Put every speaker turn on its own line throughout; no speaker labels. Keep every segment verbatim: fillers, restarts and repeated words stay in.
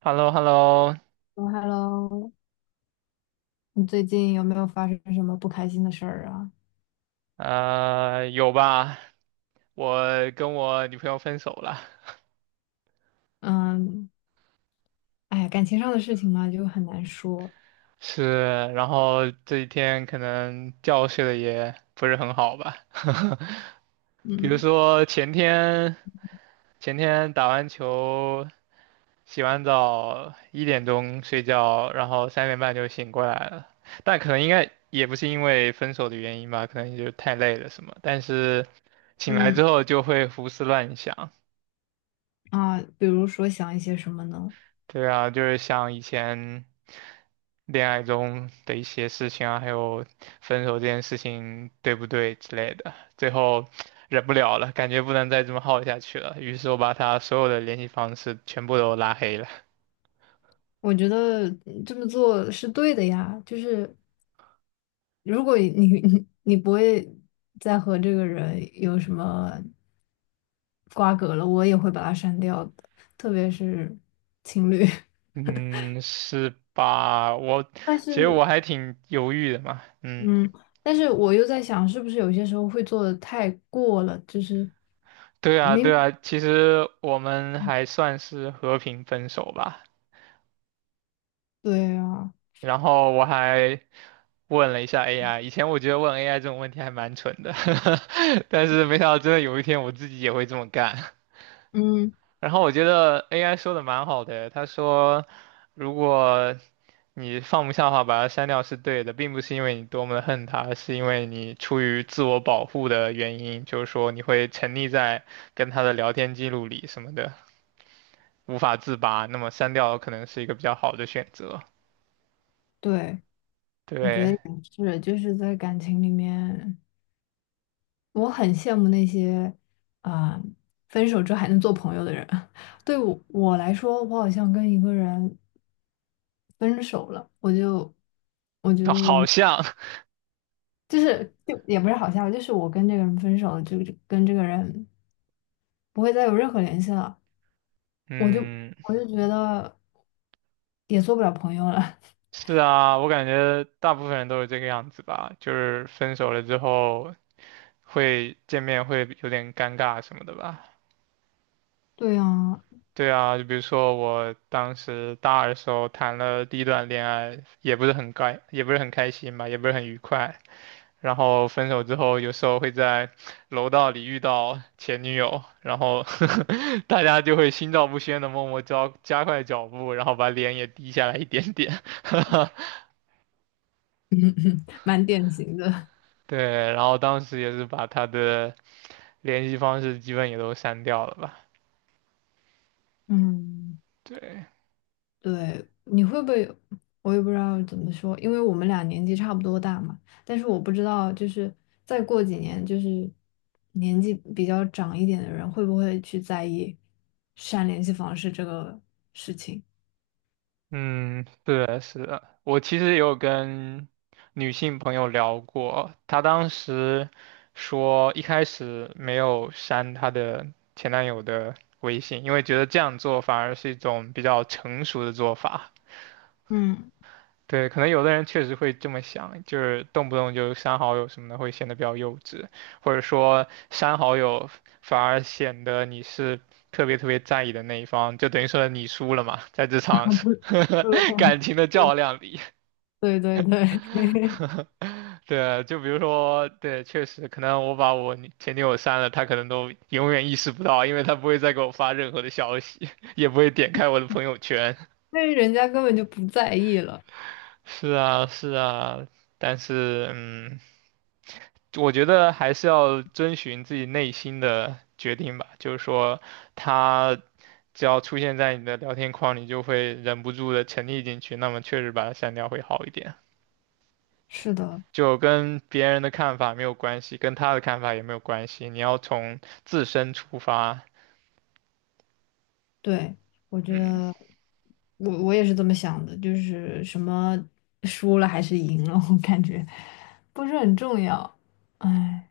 h e l l o h e l l o
h e l l o 你最近有没有发生什么不开心的事儿啊？
呃，有吧？我跟我女朋友分手了，
嗯，哎呀感情上的事情嘛，就很难说。
是，然后这几天可能觉睡的也不是很好吧，比如
嗯
说前天前天打完球，洗完澡一点钟睡觉，然后三点半就醒过来了，但可能应该也不是因为分手的原因吧，可能就是太累了什么，但是醒来之
嗯
后就会胡思乱想。
啊，比如说想一些什么呢？
对啊，就是像以前恋爱中的一些事情啊，还有分手这件事情对不对之类的，最后忍不了了，感觉不能再这么耗下去了，于是我把他所有的联系方式全部都拉黑了。
我觉得嗯这么做是对的呀，就是如果你你你不会再和这个人有什么瓜葛了，我也会把他删掉的，特别是情侣。
嗯，是吧？我
但
其实
是
我还挺犹豫的嘛。嗯，
嗯，但是我又在想，是不是有些时候会做的太过了，就是
对啊，
没，
对啊，其实我们还算是和平分手吧。
对啊，
然后我还问了一下 A I，以前我觉得问 A I 这种问题还蛮蠢的，但是没想到真的有一天我自己也会这么干。
嗯，
然后我觉得 A I 说的蛮好的，他说如果你放不下的话，把它删掉是对的，并不是因为你多么的恨它，是因为你出于自我保护的原因，就是说你会沉溺在跟他的聊天记录里什么的，无法自拔。那么删掉可能是一个比较好的选择。
对，我觉得
对，
也是，就是在感情里面，我很羡慕那些啊、分手之后还能做朋友的人。对我我来说，我好像跟一个人分手了，我就我觉得我
好
们
像
就是就也不是好像，就是我跟这个人分手了，就就跟这个人不会再有任何联系了。我就
嗯，
我就觉得也做不了朋友了。
是啊，我感觉大部分人都是这个样子吧，就是分手了之后会见面会有点尴尬什么的吧。
对呀，
对啊，就比如说我当时大二的时候谈了第一段恋爱，也不是很开，也不是很开心吧，也不是很愉快。然后分手之后，有时候会在楼道里遇到前女友，然后 大家就会心照不宣的默默加加快脚步，然后把脸也低下来一点点。
嗯蛮典型的。
对，然后当时也是把他的联系方式基本也都删掉了吧？
嗯
对，
对，你会不会有我也不知道怎么说，因为我们俩年纪差不多大嘛。但是我不知道，就是再过几年，就是年纪比较长一点的人，会不会去在意删联系方式这个事情？
嗯，对，是的，我其实也有跟女性朋友聊过，她当时说一开始没有删她的前男友的微信，因为觉得这样做反而是一种比较成熟的做法。
嗯，
对，可能有的人确实会这么想，就是动不动就删好友什么的，会显得比较幼稚，或者说删好友反而显得你是特别特别在意的那一方，就等于说你输了嘛，在这场 感情的较量里。
对对对对，对
对，就比如说，对，确实，可能我把我女前女友删了，她可能都永远意识不到，因为她不会再给我发任何的消息，也不会点开我的朋友圈。
因为人家根本就不在意了。
是啊，是啊，但是嗯，我觉得还是要遵循自己内心的决定吧。就是说，他只要出现在你的聊天框，你就会忍不住的沉溺进去，那么确实把他删掉会好一点。
是的，
就跟别人的看法没有关系，跟他的看法也没有关系，你要从自身出发。
对，我觉
嗯，
得我我也是这么想的，就是什么输了还是赢了，我感觉不是很重要。哎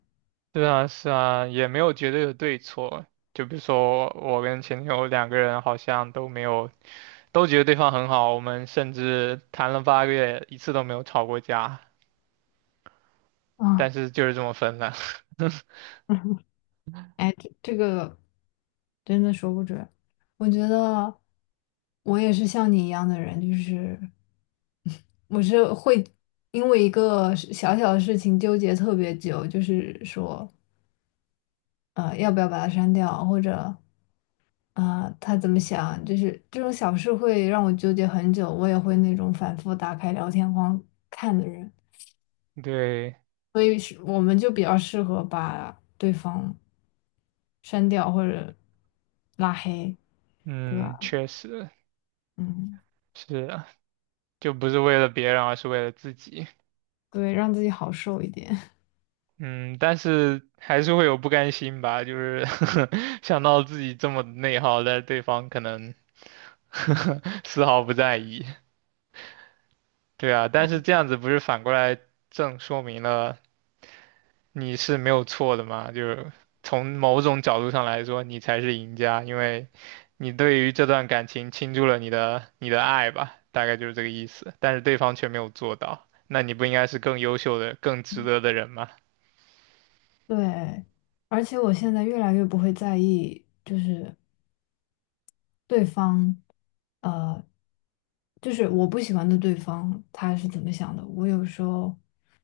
对啊，是啊，也没有绝对的对错。就比如说我跟前女友两个人好像都没有。都觉得对方很好，我们甚至谈了八个月，一次都没有吵过架，但
啊，
是就是这么分了。
哎，这这个真的说不准。我觉得我也是像你一样的人，就是 我是会因为一个事小小的事情纠结特别久，就是说呃要不要把它删掉，或者。啊、他怎么想？就是这种小事会让我纠结很久，我也会那种反复打开聊天框看的人，
对，
所以是我们就比较适合把对方删掉或者拉黑，对
嗯，
吧？
确实
嗯，
是啊就不是为了别人，而是为了自己。
对，让自己好受一点。
嗯，但是还是会有不甘心吧，就是 想到自己这么内耗，但对方可能 丝毫不在意。对啊，但是这样子不是反过来正说明了你是没有错的嘛，就是从某种角度上来说，你才是赢家，因为你对于这段感情倾注了你的你的爱吧，大概就是这个意思。但是对方却没有做到，那你不应该是更优秀的、更值得的人吗？
对，而且我现在越来越不会在意，就是对方，呃，就是我不喜欢的对方他是怎么想的，我有时候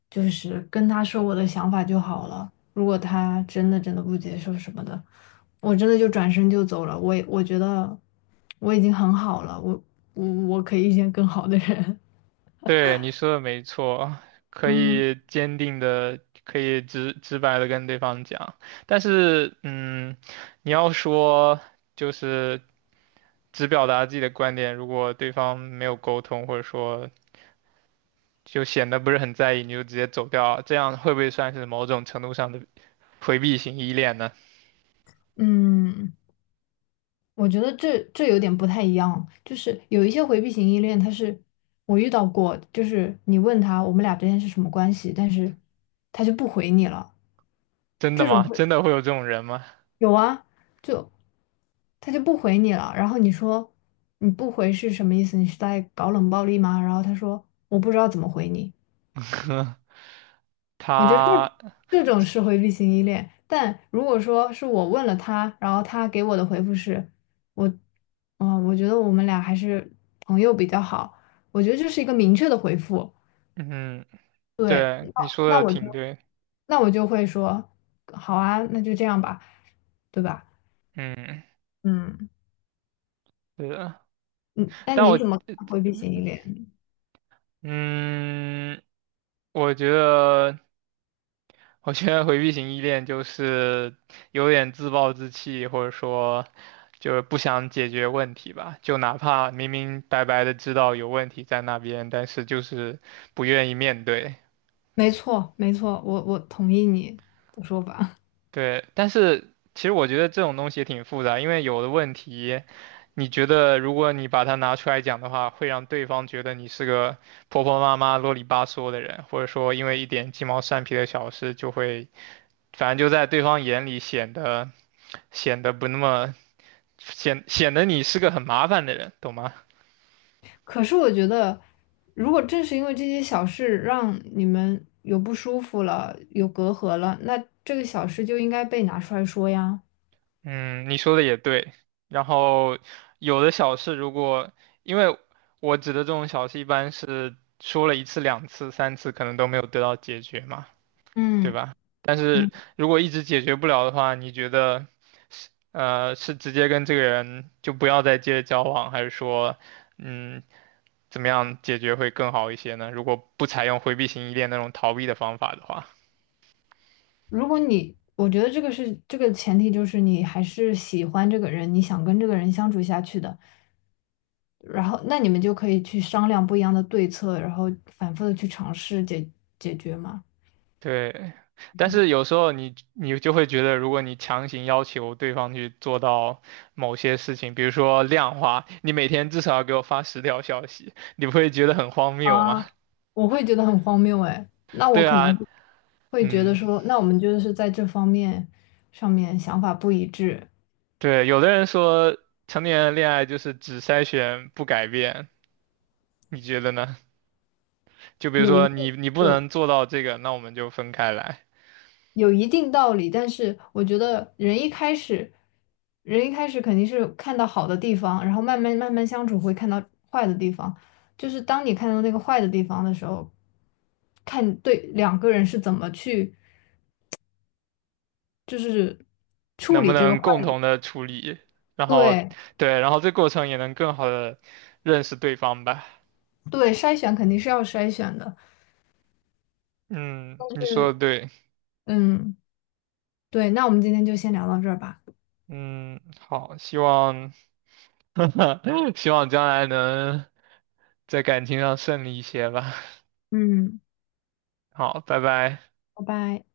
就是跟他说我的想法就好了。如果他真的真的不接受什么的，我真的就转身就走了。我也我觉得我已经很好了，我我我可以遇见更好的人。
对，你说的没错，可
嗯
以坚定的、可以直直白的跟对方讲，但是，嗯，你要说就是只表达自己的观点，如果对方没有沟通，或者说就显得不是很在意，你就直接走掉啊，这样会不会算是某种程度上的回避型依恋呢？
嗯，我觉得这这有点不太一样，就是有一些回避型依恋，他是我遇到过，就是你问他我们俩之间是什么关系，但是他就不回你了。
真的
这种
吗？
会
真的会有这种人吗？
有啊，就他就不回你了。然后你说你不回是什么意思？你是在搞冷暴力吗？然后他说我不知道怎么回你。我觉得这
他，
这种是回避型依恋，但如果说是我问了他，然后他给我的回复是我，嗯，我觉得我们俩还是朋友比较好。我觉得这是一个明确的回复。
嗯，
对，
对，你说
那
的
我
挺
就
对，
那我就会说好啊，那就这样吧，对吧？
嗯，
嗯
对的，
嗯，那
但我，
你怎么看回避型依恋？
嗯，嗯我觉得我觉得回避型依恋就是有点自暴自弃，或者说就是不想解决问题吧。就哪怕明明白白的知道有问题在那边，但是就是不愿意面对。
没错，没错，我我同意你的说法。
对，但是其实我觉得这种东西也挺复杂，因为有的问题，你觉得如果你把它拿出来讲的话，会让对方觉得你是个婆婆妈妈、啰里吧嗦的人，或者说因为一点鸡毛蒜皮的小事就会反正就在对方眼里显得显得不那么显显得你是个很麻烦的人，懂吗？
可是我觉得，如果正是因为这些小事让你们有不舒服了，有隔阂了，那这个小事就应该被拿出来说呀。
嗯，你说的也对。然后有的小事，如果因为我指的这种小事，一般是说了一次、两次、三次，可能都没有得到解决嘛，对
嗯
吧？但
嗯，
是如果一直解决不了的话，你觉得是呃是直接跟这个人就不要再接着交往，还是说嗯怎么样解决会更好一些呢？如果不采用回避型依恋那种逃避的方法的话，
如果你，我觉得这个是这个前提，就是你还是喜欢这个人，你想跟这个人相处下去的，然后那你们就可以去商量不一样的对策，然后反复的去尝试解解决嘛。
对。但是有时候你你就会觉得，如果你强行要求对方去做到某些事情，比如说量化，你每天至少要给我发十条消息，你不会觉得很荒谬吗？
啊，我会觉得很荒谬哎。那 我
对
可能
啊，
会会觉得
嗯，
说，那我们就是在这方面上面想法不一致，
对。有的人说成年人恋爱就是只筛选不改变，你觉得呢？就比如
有一
说你
定
你不
有
能做到这个，那我们就分开来。
有一定道理，但是我觉得人一开始，人一开始肯定是看到好的地方，然后慢慢慢慢相处会看到坏的地方。就是当你看到那个坏的地方的时候，看对两个人是怎么去就是处
能不
理这个
能
坏
共
的，
同的处理，然后
对
对，然后这过程也能更好的认识对方吧。
对，筛选肯定是要筛选的。
嗯，你说的
是。
对，
嗯，对，那我们今天就先聊到这儿吧，
嗯，好，希望 希望将来能在感情上顺利一些吧。
嗯，
好，拜拜。
拜拜。